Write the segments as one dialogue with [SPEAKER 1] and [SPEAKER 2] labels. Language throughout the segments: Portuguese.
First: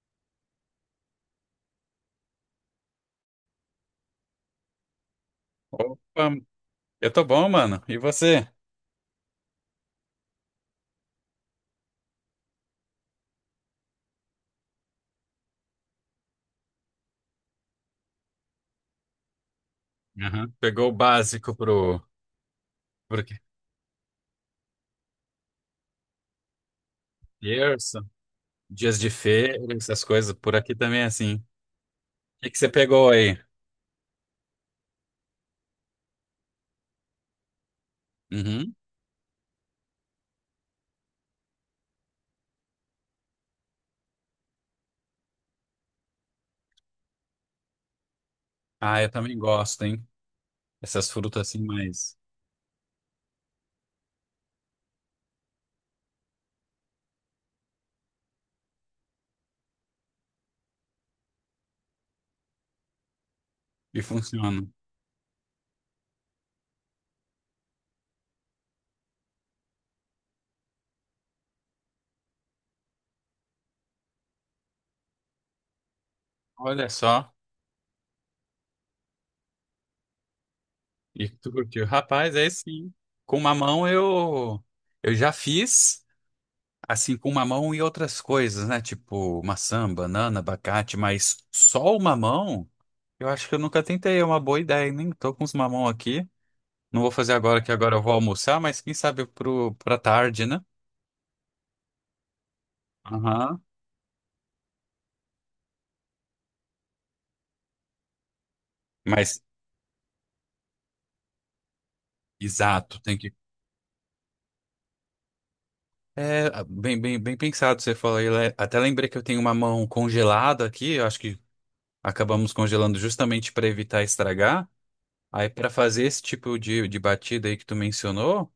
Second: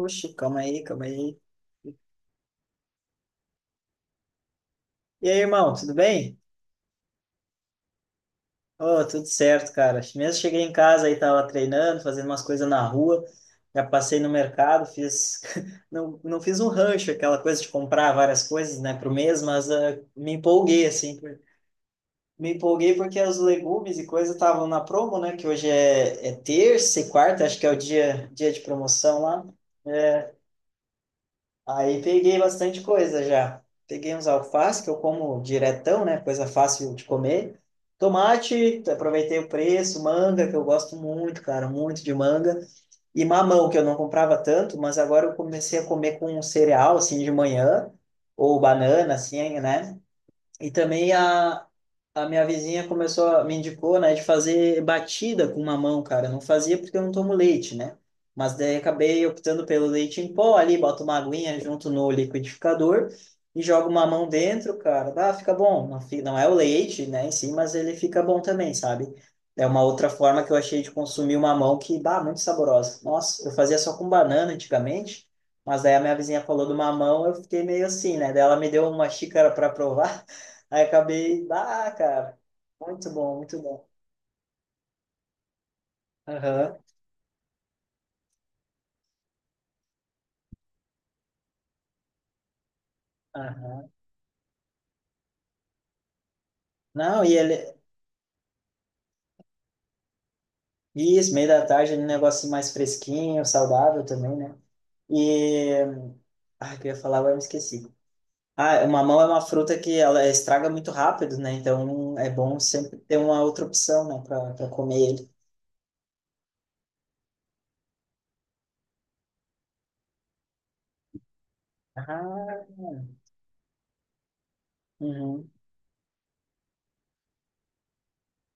[SPEAKER 1] Oxi, calma aí, calma aí. E aí, irmão, tudo
[SPEAKER 2] Opa,
[SPEAKER 1] bem?
[SPEAKER 2] eu tô bom, mano. E você?
[SPEAKER 1] Oh, tudo certo, cara. Mesmo cheguei em casa aí, tava treinando, fazendo umas coisas na rua. Já passei no mercado, fiz. Não, não fiz um rancho, aquela coisa de comprar várias coisas, né, pro mês, mas me
[SPEAKER 2] Aham.
[SPEAKER 1] empolguei,
[SPEAKER 2] Pegou o
[SPEAKER 1] assim.
[SPEAKER 2] básico pro,
[SPEAKER 1] Me empolguei porque
[SPEAKER 2] pro quê?
[SPEAKER 1] os legumes e coisas estavam na promo, né, que hoje é terça e quarta, acho que é o
[SPEAKER 2] Terça,
[SPEAKER 1] dia, dia de
[SPEAKER 2] dias de
[SPEAKER 1] promoção lá, né.
[SPEAKER 2] feira, essas coisas. Por aqui também é assim. O
[SPEAKER 1] Aí peguei
[SPEAKER 2] que que você
[SPEAKER 1] bastante
[SPEAKER 2] pegou
[SPEAKER 1] coisa
[SPEAKER 2] aí?
[SPEAKER 1] já. Peguei uns alface, que eu como diretão, né? Coisa fácil de comer.
[SPEAKER 2] Uhum.
[SPEAKER 1] Tomate, aproveitei o preço. Manga, que eu gosto muito, cara, muito de manga. E mamão, que eu não comprava tanto, mas agora eu comecei a comer com um cereal, assim, de manhã. Ou
[SPEAKER 2] Ah, eu
[SPEAKER 1] banana,
[SPEAKER 2] também
[SPEAKER 1] assim,
[SPEAKER 2] gosto,
[SPEAKER 1] né?
[SPEAKER 2] hein?
[SPEAKER 1] E
[SPEAKER 2] Essas
[SPEAKER 1] também
[SPEAKER 2] frutas assim,
[SPEAKER 1] a,
[SPEAKER 2] mas
[SPEAKER 1] a minha vizinha começou, me indicou, né, de fazer batida com mamão, cara. Eu não fazia porque eu não tomo leite, né? Mas daí acabei optando pelo leite em pó ali, boto uma aguinha junto no liquidificador e jogo o
[SPEAKER 2] e
[SPEAKER 1] mamão
[SPEAKER 2] funciona.
[SPEAKER 1] dentro, cara. Ah, fica bom. Não, não é o leite, né, em si, mas ele fica bom também, sabe? É uma outra forma que eu achei de consumir o mamão que, bah, muito saborosa. Nossa, eu fazia só com banana antigamente, mas daí a minha vizinha falou do
[SPEAKER 2] Olha
[SPEAKER 1] mamão,
[SPEAKER 2] só.
[SPEAKER 1] eu fiquei meio assim, né? Daí ela me deu uma xícara para provar. Aí
[SPEAKER 2] E
[SPEAKER 1] acabei,
[SPEAKER 2] tu curtiu?
[SPEAKER 1] ah,
[SPEAKER 2] Rapaz,
[SPEAKER 1] cara,
[SPEAKER 2] é sim.
[SPEAKER 1] muito bom,
[SPEAKER 2] Com
[SPEAKER 1] muito bom.
[SPEAKER 2] mamão eu já fiz
[SPEAKER 1] Aham,
[SPEAKER 2] assim com mamão e outras coisas, né? Tipo maçã, banana, abacate, mas só o mamão eu acho que eu nunca
[SPEAKER 1] aham.
[SPEAKER 2] tentei, é uma boa ideia, nem tô com os mamão aqui. Não vou
[SPEAKER 1] Não,
[SPEAKER 2] fazer
[SPEAKER 1] e
[SPEAKER 2] agora, que
[SPEAKER 1] ele,
[SPEAKER 2] agora eu vou almoçar, mas quem sabe pro, pra tarde, né?
[SPEAKER 1] isso, meio da tarde, um negócio mais fresquinho,
[SPEAKER 2] Aham.
[SPEAKER 1] saudável também, né? E, ah, o que eu ia falar, agora eu me esqueci. Ah, mamão é uma
[SPEAKER 2] Mas,
[SPEAKER 1] fruta que ela estraga muito rápido, né? Então é bom sempre
[SPEAKER 2] exato,
[SPEAKER 1] ter
[SPEAKER 2] tem que.
[SPEAKER 1] uma outra opção, né, pra comer ele.
[SPEAKER 2] É, bem, bem, bem pensado você falou aí. Até lembrei que eu tenho uma mão congelada aqui, eu acho que acabamos
[SPEAKER 1] Ah,
[SPEAKER 2] congelando justamente para evitar estragar. Aí,
[SPEAKER 1] uhum.
[SPEAKER 2] para fazer esse tipo de batida aí que tu mencionou,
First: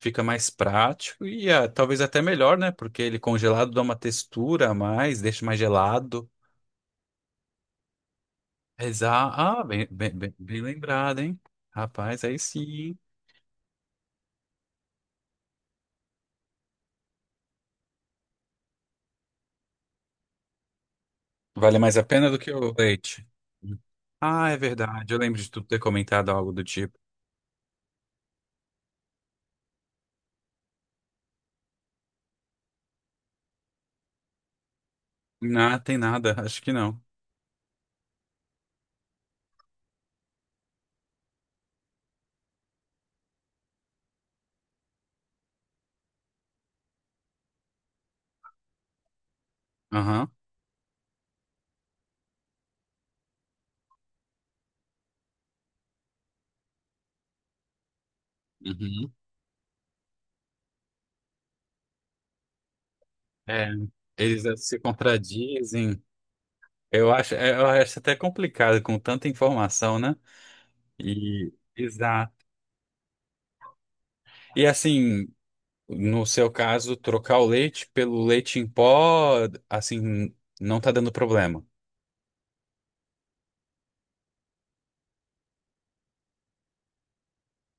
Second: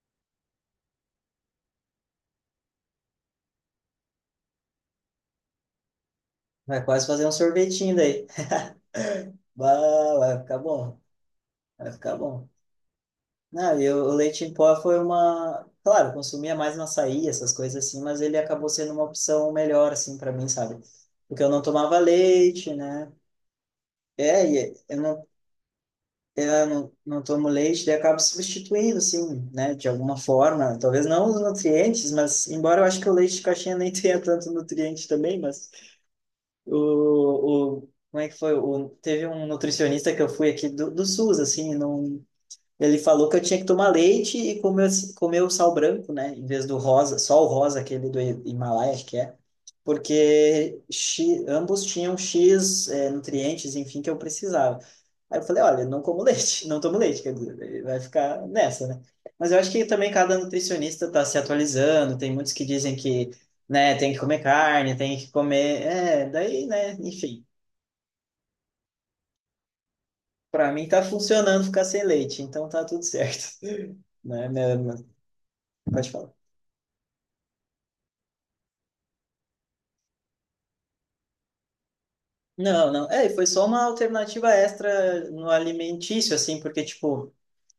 [SPEAKER 2] fica mais prático e talvez até melhor, né? Porque ele congelado dá uma textura a mais, deixa mais gelado.
[SPEAKER 1] Vai quase fazer um sorvetinho daí.
[SPEAKER 2] Ah, bem, bem,
[SPEAKER 1] Bah,
[SPEAKER 2] bem,
[SPEAKER 1] vai ficar
[SPEAKER 2] bem
[SPEAKER 1] bom,
[SPEAKER 2] lembrado, hein?
[SPEAKER 1] vai ficar
[SPEAKER 2] Rapaz, aí
[SPEAKER 1] bom.
[SPEAKER 2] sim.
[SPEAKER 1] Não, e o leite em pó foi uma. Claro, eu consumia mais no açaí, essas coisas assim, mas ele acabou sendo uma opção melhor, assim, para mim, sabe? Porque eu não
[SPEAKER 2] Vale
[SPEAKER 1] tomava
[SPEAKER 2] mais a pena do que
[SPEAKER 1] leite,
[SPEAKER 2] o
[SPEAKER 1] né?
[SPEAKER 2] leite.
[SPEAKER 1] É,
[SPEAKER 2] Ah, é
[SPEAKER 1] e eu
[SPEAKER 2] verdade. Eu
[SPEAKER 1] não,
[SPEAKER 2] lembro de tu ter comentado algo
[SPEAKER 1] é,
[SPEAKER 2] do
[SPEAKER 1] eu
[SPEAKER 2] tipo.
[SPEAKER 1] não tomo leite, daí eu acabo substituindo, assim, né? De alguma forma. Talvez não os nutrientes, mas embora eu acho que o leite de caixinha nem tenha tanto nutriente também, mas
[SPEAKER 2] Não, tem nada. Acho que não.
[SPEAKER 1] o, o, como é que foi? O, teve um nutricionista que eu fui aqui do SUS, assim, não. Ele falou que eu tinha que tomar leite e comer, comer o sal branco, né? Em vez do rosa, só o rosa, aquele do Himalaia, acho que é.
[SPEAKER 2] Aham.
[SPEAKER 1] Porque X, ambos tinham X nutrientes, enfim, que eu precisava. Aí eu falei, olha, não como leite, não tomo leite, quer dizer, vai ficar nessa, né?
[SPEAKER 2] Uhum.
[SPEAKER 1] Mas eu acho que também cada nutricionista está se atualizando, tem muitos que dizem que,
[SPEAKER 2] É,
[SPEAKER 1] né, tem que comer
[SPEAKER 2] eles se
[SPEAKER 1] carne, tem que comer...
[SPEAKER 2] contradizem.
[SPEAKER 1] É, daí, né,
[SPEAKER 2] Eu acho,
[SPEAKER 1] enfim.
[SPEAKER 2] é, eu acho até complicado com tanta informação, né?
[SPEAKER 1] Para mim tá
[SPEAKER 2] E,
[SPEAKER 1] funcionando ficar sem
[SPEAKER 2] exato.
[SPEAKER 1] leite, então tá tudo certo. Né?
[SPEAKER 2] E
[SPEAKER 1] Minha...
[SPEAKER 2] assim,
[SPEAKER 1] Pode
[SPEAKER 2] no
[SPEAKER 1] falar.
[SPEAKER 2] seu caso, trocar o leite pelo leite em pó, assim, não tá dando problema.
[SPEAKER 1] Não, não. É, e foi só uma alternativa extra no alimentício, assim, porque, tipo,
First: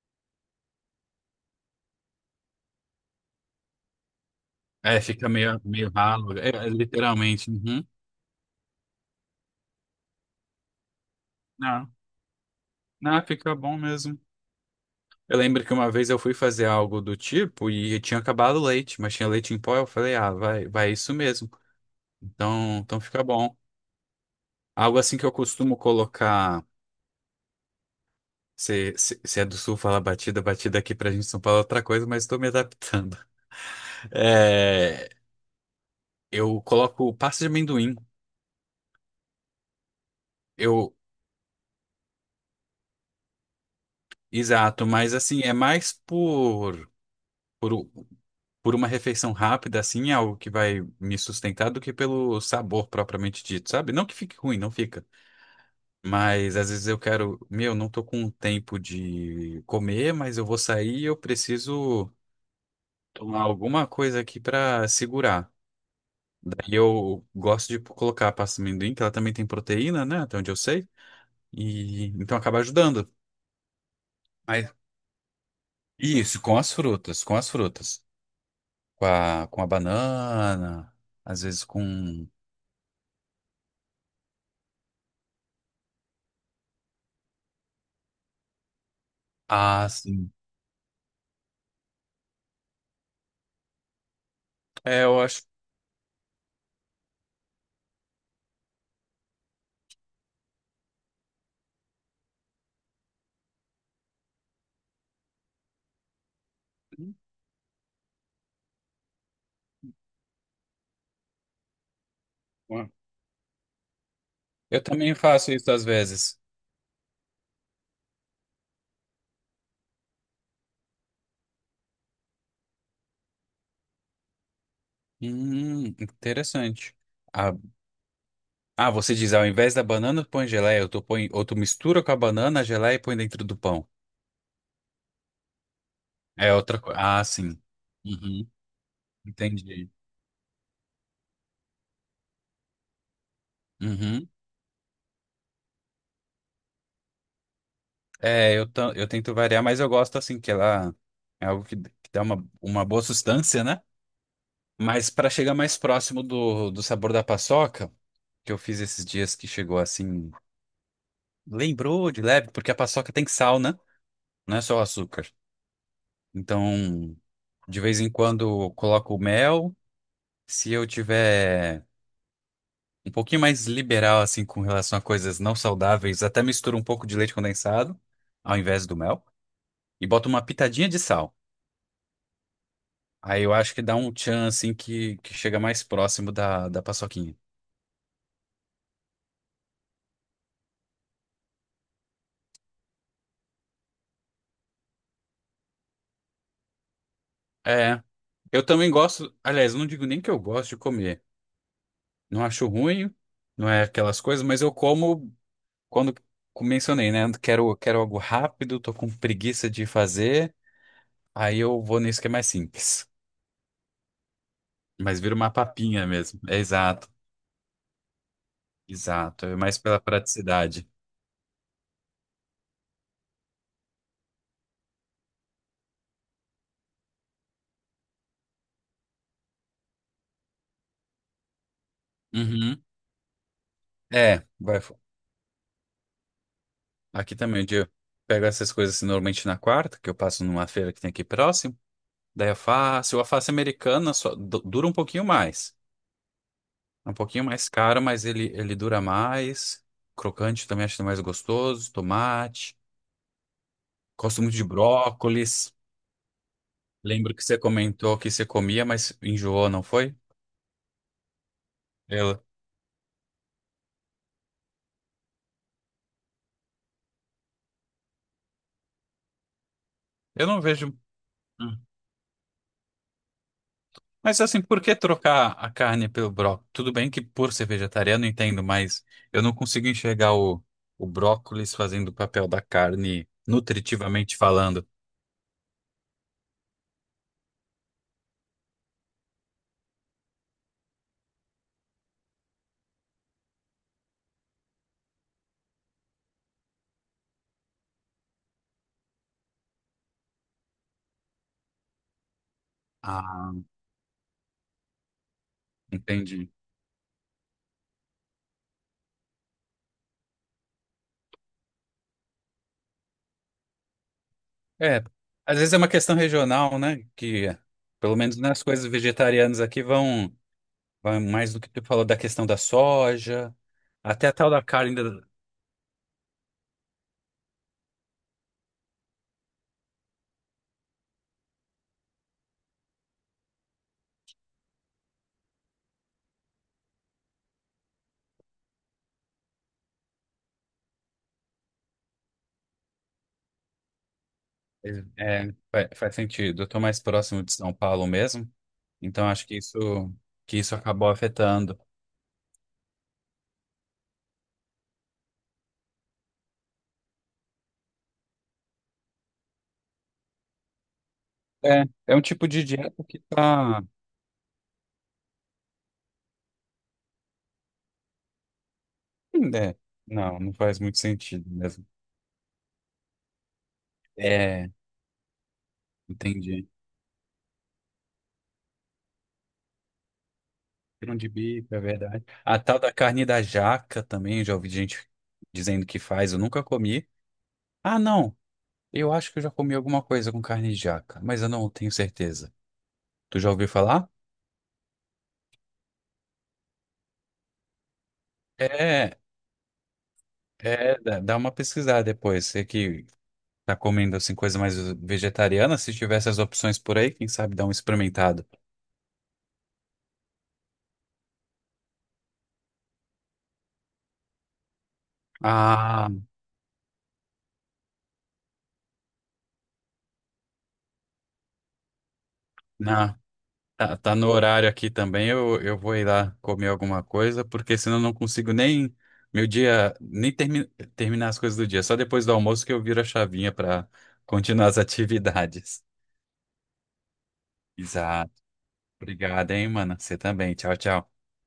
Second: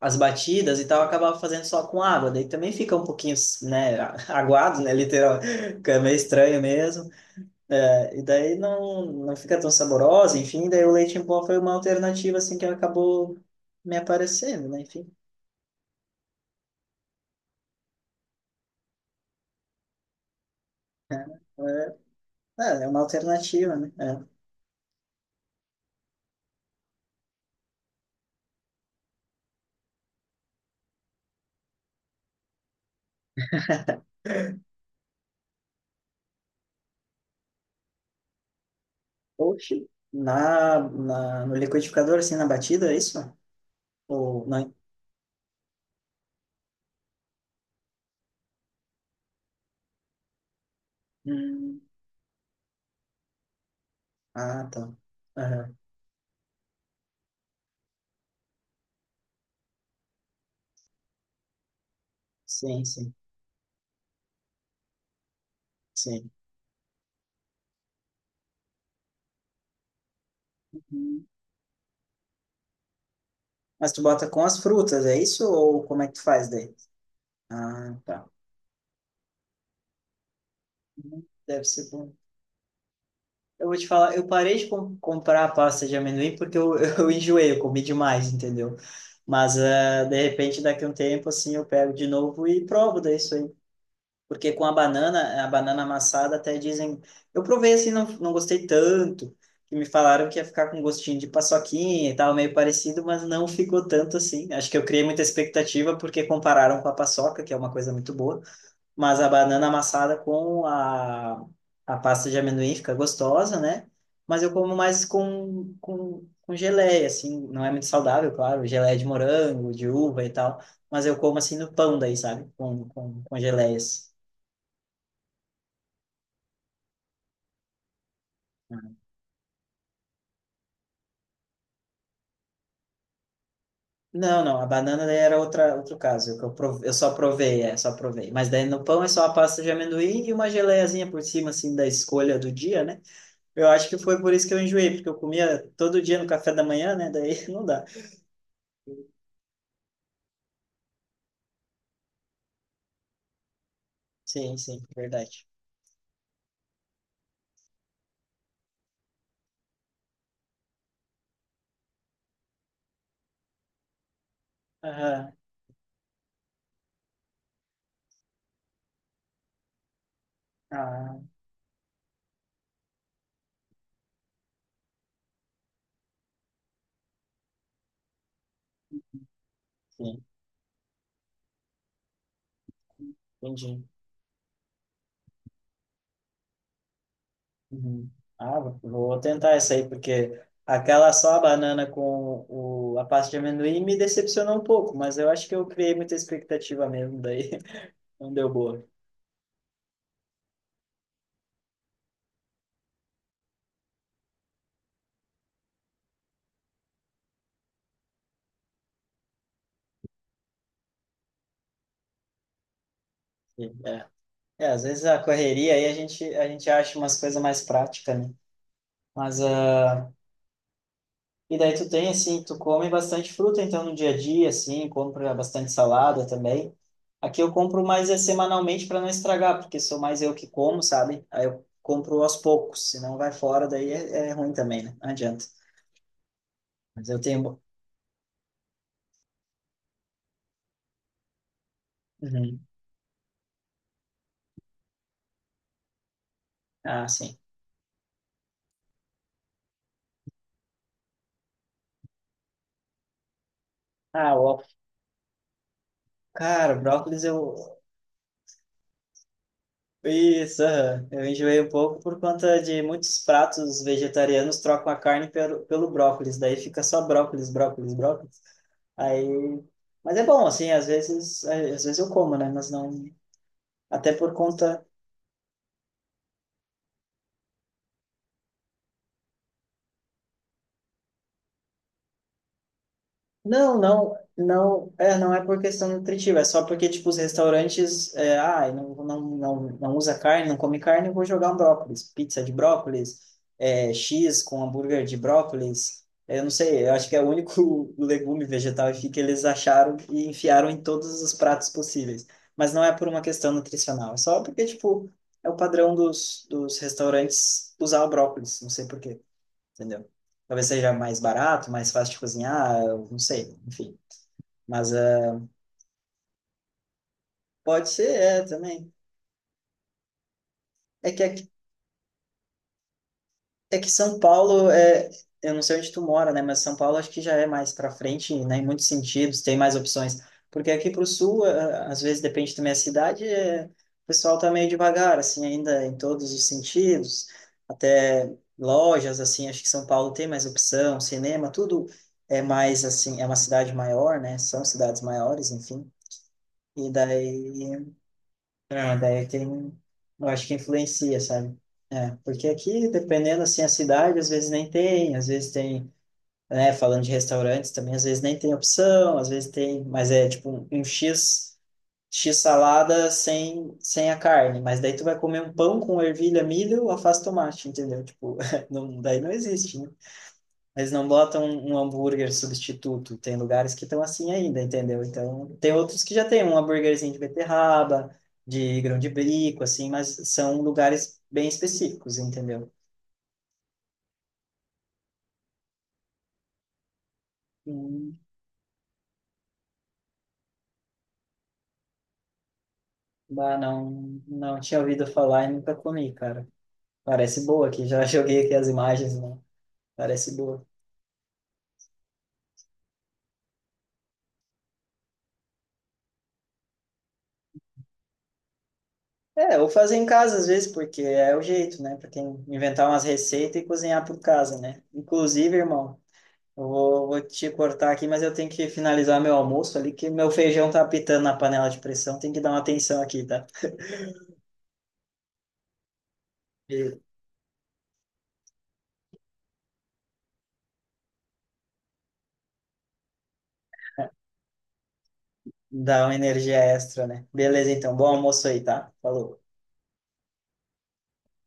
[SPEAKER 1] as batidas e tal, eu acabava fazendo só com água, daí também fica um pouquinho, né, aguado, né,
[SPEAKER 2] É, fica
[SPEAKER 1] literal,
[SPEAKER 2] meio, meio
[SPEAKER 1] fica meio
[SPEAKER 2] ralo. É,
[SPEAKER 1] estranho
[SPEAKER 2] é
[SPEAKER 1] mesmo,
[SPEAKER 2] literalmente. Uhum.
[SPEAKER 1] é, e daí não fica tão saborosa, enfim, daí o leite em pó foi uma
[SPEAKER 2] Não,
[SPEAKER 1] alternativa, assim, que
[SPEAKER 2] não,
[SPEAKER 1] acabou
[SPEAKER 2] fica bom
[SPEAKER 1] me
[SPEAKER 2] mesmo.
[SPEAKER 1] aparecendo, né, enfim.
[SPEAKER 2] Eu lembro que uma vez eu fui fazer algo do tipo e tinha acabado o leite, mas tinha leite em pó. Eu falei, ah, vai, vai isso mesmo.
[SPEAKER 1] É,
[SPEAKER 2] Então,
[SPEAKER 1] é uma
[SPEAKER 2] então fica bom.
[SPEAKER 1] alternativa, né? É.
[SPEAKER 2] Algo assim que eu costumo colocar. Se é do sul, fala batida, batida aqui pra gente em São Paulo é outra coisa, mas estou me adaptando. É, eu coloco pasta de amendoim.
[SPEAKER 1] Oxi.
[SPEAKER 2] Eu,
[SPEAKER 1] No liquidificador, assim, na batida, é isso? Ou, não?
[SPEAKER 2] exato, mas assim, é mais por. Por, por uma refeição rápida, assim, é algo que vai me sustentar
[SPEAKER 1] Hum,
[SPEAKER 2] do que pelo sabor propriamente dito, sabe? Não que fique ruim,
[SPEAKER 1] ah,
[SPEAKER 2] não
[SPEAKER 1] tá.
[SPEAKER 2] fica. Mas às vezes eu quero, meu, não tô com tempo de comer, mas eu vou sair e eu preciso
[SPEAKER 1] Sim, sim,
[SPEAKER 2] tomar alguma coisa aqui pra segurar.
[SPEAKER 1] sim.
[SPEAKER 2] Daí eu gosto de colocar a pasta de amendoim, que ela também tem proteína, né? Até onde eu sei.
[SPEAKER 1] Uhum.
[SPEAKER 2] E então acaba ajudando.
[SPEAKER 1] Mas tu bota com as
[SPEAKER 2] Mas
[SPEAKER 1] frutas, é isso? Ou como é que tu
[SPEAKER 2] isso,
[SPEAKER 1] faz
[SPEAKER 2] com as
[SPEAKER 1] daí?
[SPEAKER 2] frutas, com as
[SPEAKER 1] Ah,
[SPEAKER 2] frutas.
[SPEAKER 1] tá.
[SPEAKER 2] Com a banana,
[SPEAKER 1] Uhum.
[SPEAKER 2] às
[SPEAKER 1] Deve
[SPEAKER 2] vezes
[SPEAKER 1] ser bom.
[SPEAKER 2] com.
[SPEAKER 1] Eu vou te falar, eu parei de comprar a pasta de amendoim porque eu, eu enjoei, eu comi demais, entendeu? Mas,
[SPEAKER 2] Ah,
[SPEAKER 1] ah, de
[SPEAKER 2] sim.
[SPEAKER 1] repente, daqui a um tempo, assim, eu pego de novo e provo daí isso aí. Porque com
[SPEAKER 2] É, eu acho.
[SPEAKER 1] a banana amassada até dizem. Eu provei assim, não gostei tanto, que me falaram que ia ficar com gostinho de paçoquinha e tal, meio parecido, mas não ficou tanto assim. Acho que eu criei muita expectativa porque compararam com a paçoca, que é uma coisa muito boa, mas a banana amassada com a pasta de amendoim fica gostosa, né? Mas eu como
[SPEAKER 2] Eu
[SPEAKER 1] mais
[SPEAKER 2] também faço isso às vezes.
[SPEAKER 1] com geleia, assim, não é muito saudável, claro, geleia de morango, de uva e tal, mas eu como assim no pão daí, sabe? Com geleias.
[SPEAKER 2] Interessante. Ah, ah, você diz, ao invés da banana, põe geleia, ou tu põe, ou tu mistura com a banana, a geleia e põe dentro do pão.
[SPEAKER 1] Não, não, a banana daí era outra, outro caso, que eu,
[SPEAKER 2] É outra
[SPEAKER 1] prov... eu
[SPEAKER 2] coisa.
[SPEAKER 1] só
[SPEAKER 2] Ah, sim.
[SPEAKER 1] provei, é, só provei. Mas
[SPEAKER 2] Uhum,
[SPEAKER 1] daí no pão é só a pasta de
[SPEAKER 2] entendi.
[SPEAKER 1] amendoim e uma geleiazinha por cima, assim, da escolha do dia, né? Eu acho que foi
[SPEAKER 2] Uhum.
[SPEAKER 1] por isso que eu enjoei, porque eu comia todo dia no café da manhã, né? Daí não dá.
[SPEAKER 2] É, eu tento variar, mas eu gosto assim, que ela é algo que dá uma boa sustância, né?
[SPEAKER 1] Sim, sim,
[SPEAKER 2] Mas para
[SPEAKER 1] verdade.
[SPEAKER 2] chegar mais próximo do, do sabor da paçoca, que eu fiz esses dias que chegou assim, lembrou de leve, porque a paçoca tem sal, né? Não é só o açúcar.
[SPEAKER 1] Aham.
[SPEAKER 2] Então, de vez em quando eu coloco mel. Se eu
[SPEAKER 1] Ah,
[SPEAKER 2] tiver um pouquinho mais liberal assim com relação a coisas não saudáveis, até misturo um pouco de leite condensado ao invés do mel e
[SPEAKER 1] sim,
[SPEAKER 2] boto uma pitadinha de sal. Aí eu acho que
[SPEAKER 1] entendi.
[SPEAKER 2] dá um tchan assim que chega mais próximo da, da paçoquinha.
[SPEAKER 1] Uhum. Ah, vou tentar essa aí, porque aquela só a banana com o... a pasta de amendoim me decepcionou um pouco, mas eu acho que eu criei muita expectativa mesmo, daí
[SPEAKER 2] É,
[SPEAKER 1] não deu
[SPEAKER 2] eu
[SPEAKER 1] boa.
[SPEAKER 2] também gosto, aliás, eu não digo nem que eu gosto de comer. Não acho ruim, não é aquelas coisas, mas eu como quando eu mencionei, né? Quero, quero algo rápido, tô com preguiça de fazer, aí eu vou nisso que é mais simples.
[SPEAKER 1] Sim, é. É, às vezes a
[SPEAKER 2] Mas vira uma
[SPEAKER 1] correria aí
[SPEAKER 2] papinha mesmo.
[SPEAKER 1] a
[SPEAKER 2] É
[SPEAKER 1] gente acha
[SPEAKER 2] exato,
[SPEAKER 1] umas coisas mais práticas, né? Mas,
[SPEAKER 2] exato. É mais
[SPEAKER 1] ah,
[SPEAKER 2] pela praticidade.
[SPEAKER 1] e daí tu tem, assim, tu come bastante fruta, então, no dia a dia, assim, compra bastante salada também. Aqui eu compro mais é semanalmente para não estragar, porque sou mais eu que como, sabe? Aí eu compro aos
[SPEAKER 2] Uhum.
[SPEAKER 1] poucos, se não vai fora, daí é
[SPEAKER 2] É,
[SPEAKER 1] ruim
[SPEAKER 2] vai.
[SPEAKER 1] também, né? Não adianta. Mas eu
[SPEAKER 2] Aqui
[SPEAKER 1] tenho...
[SPEAKER 2] também, onde eu pego essas coisas assim, normalmente na quarta, que eu passo numa feira que tem aqui próximo. Daí eu
[SPEAKER 1] Uhum.
[SPEAKER 2] faço, o alface americana só dura um pouquinho mais.
[SPEAKER 1] Ah,
[SPEAKER 2] É um
[SPEAKER 1] sim.
[SPEAKER 2] pouquinho mais caro, mas ele dura mais. Crocante também acho mais gostoso. Tomate.
[SPEAKER 1] Ah,
[SPEAKER 2] Gosto muito
[SPEAKER 1] o...
[SPEAKER 2] de brócolis.
[SPEAKER 1] Cara, o brócolis
[SPEAKER 2] Lembro que você
[SPEAKER 1] eu...
[SPEAKER 2] comentou que você comia, mas enjoou, não foi?
[SPEAKER 1] Isso, aham. Eu enjoei um pouco por
[SPEAKER 2] Eu,
[SPEAKER 1] conta de muitos pratos vegetarianos trocam a carne pelo brócolis, daí fica só brócolis, brócolis, brócolis. Aí, mas é bom,
[SPEAKER 2] eu não
[SPEAKER 1] assim,
[SPEAKER 2] vejo.
[SPEAKER 1] às vezes, é,
[SPEAKER 2] Hum.
[SPEAKER 1] às vezes eu como, né? Mas não, até por
[SPEAKER 2] Mas assim, por
[SPEAKER 1] conta.
[SPEAKER 2] que trocar a carne pelo brócolis? Tudo bem que por ser vegetariano entendo, mas eu não consigo enxergar o brócolis fazendo o papel da carne,
[SPEAKER 1] Não, não,
[SPEAKER 2] nutritivamente falando.
[SPEAKER 1] não, é, não é por questão nutritiva, é só porque, tipo, os restaurantes, é, ah, não usa carne, não come carne, eu vou jogar um brócolis, pizza de brócolis, é, X com hambúrguer de brócolis, é, eu não sei, eu acho que é o único legume vegetal que eles acharam e enfiaram em todos os pratos possíveis, mas não é por uma questão
[SPEAKER 2] Ah,
[SPEAKER 1] nutricional, é só porque, tipo, é o padrão
[SPEAKER 2] entendi.
[SPEAKER 1] dos restaurantes usar o brócolis, não sei por quê, entendeu? Talvez seja mais barato, mais fácil de cozinhar, eu não sei, enfim. Mas
[SPEAKER 2] É, às vezes é uma questão regional, né? Que
[SPEAKER 1] pode ser,
[SPEAKER 2] pelo menos
[SPEAKER 1] é,
[SPEAKER 2] nas coisas
[SPEAKER 1] também.
[SPEAKER 2] vegetarianas aqui vão,
[SPEAKER 1] É
[SPEAKER 2] vão
[SPEAKER 1] que,
[SPEAKER 2] mais do que tu falou da questão da soja,
[SPEAKER 1] é que São
[SPEAKER 2] até a tal da
[SPEAKER 1] Paulo,
[SPEAKER 2] carne
[SPEAKER 1] é, eu não sei onde tu mora, né? Mas São Paulo acho que já é mais para frente, né? Em muitos sentidos, tem mais opções. Porque aqui para o sul, às vezes depende também da cidade, o pessoal tá meio devagar, assim, ainda em todos os sentidos. Até lojas, assim, acho que São Paulo tem mais opção, cinema, tudo é mais, assim, é uma cidade maior, né? São cidades
[SPEAKER 2] É,
[SPEAKER 1] maiores, enfim.
[SPEAKER 2] faz sentido. Eu tô
[SPEAKER 1] E
[SPEAKER 2] mais próximo de São
[SPEAKER 1] daí,
[SPEAKER 2] Paulo mesmo,
[SPEAKER 1] não, daí
[SPEAKER 2] então
[SPEAKER 1] tem,
[SPEAKER 2] acho
[SPEAKER 1] eu acho que
[SPEAKER 2] que isso acabou
[SPEAKER 1] influencia, sabe?
[SPEAKER 2] afetando.
[SPEAKER 1] É, porque aqui, dependendo, assim, a cidade, às vezes nem tem, às vezes tem, né, falando de restaurantes também, às vezes nem tem opção, às vezes tem, mas é tipo um X,
[SPEAKER 2] É, é um
[SPEAKER 1] X
[SPEAKER 2] tipo de dieta
[SPEAKER 1] salada
[SPEAKER 2] que tá.
[SPEAKER 1] sem a carne, mas daí tu vai comer um pão com ervilha, milho, alface, tomate, entendeu? Tipo, não, daí não
[SPEAKER 2] É,
[SPEAKER 1] existe,
[SPEAKER 2] não, não faz
[SPEAKER 1] eles
[SPEAKER 2] muito
[SPEAKER 1] não botam
[SPEAKER 2] sentido
[SPEAKER 1] um
[SPEAKER 2] mesmo.
[SPEAKER 1] hambúrguer substituto. Tem lugares que estão assim ainda,
[SPEAKER 2] É,
[SPEAKER 1] entendeu? Então, tem outros que já tem um
[SPEAKER 2] entendi.
[SPEAKER 1] hambúrguerzinho de beterraba, de grão de bico, assim, mas são
[SPEAKER 2] Grão
[SPEAKER 1] lugares
[SPEAKER 2] de
[SPEAKER 1] bem
[SPEAKER 2] bico, é
[SPEAKER 1] específicos,
[SPEAKER 2] verdade. A
[SPEAKER 1] entendeu?
[SPEAKER 2] tal da carne da jaca também, já ouvi gente dizendo que faz, eu nunca comi. Ah,
[SPEAKER 1] Hum,
[SPEAKER 2] não, eu acho que eu já comi alguma coisa com carne de jaca, mas eu não tenho certeza. Tu já
[SPEAKER 1] bah,
[SPEAKER 2] ouviu falar?
[SPEAKER 1] não, não tinha ouvido falar e nunca comi, cara. Parece boa aqui, já joguei aqui as
[SPEAKER 2] É,
[SPEAKER 1] imagens, né? Parece boa.
[SPEAKER 2] é, dá uma pesquisada depois. Você que tá comendo assim coisa mais vegetariana? Se tivesse as opções por aí, quem sabe dar um experimentado.
[SPEAKER 1] É, ou fazer em casa às vezes, porque é o jeito, né? Pra quem inventar umas receitas e cozinhar por casa, né? Inclusive, irmão.
[SPEAKER 2] Ah,
[SPEAKER 1] Eu vou, vou te cortar aqui, mas eu tenho que finalizar meu almoço ali, que meu feijão tá apitando na panela de pressão. Tem que dar uma atenção
[SPEAKER 2] na,
[SPEAKER 1] aqui, tá?
[SPEAKER 2] tá, tá no horário aqui também. Eu vou ir lá comer
[SPEAKER 1] E
[SPEAKER 2] alguma coisa, porque senão eu não consigo nem meu dia, nem termi, terminar as coisas do dia. Só depois do almoço que eu viro a chavinha para continuar as atividades.
[SPEAKER 1] dar uma energia extra, né? Beleza, então. Bom
[SPEAKER 2] Exato.
[SPEAKER 1] almoço aí, tá? Falou.
[SPEAKER 2] Obrigado, hein, mano. Você também. Tchau, tchau.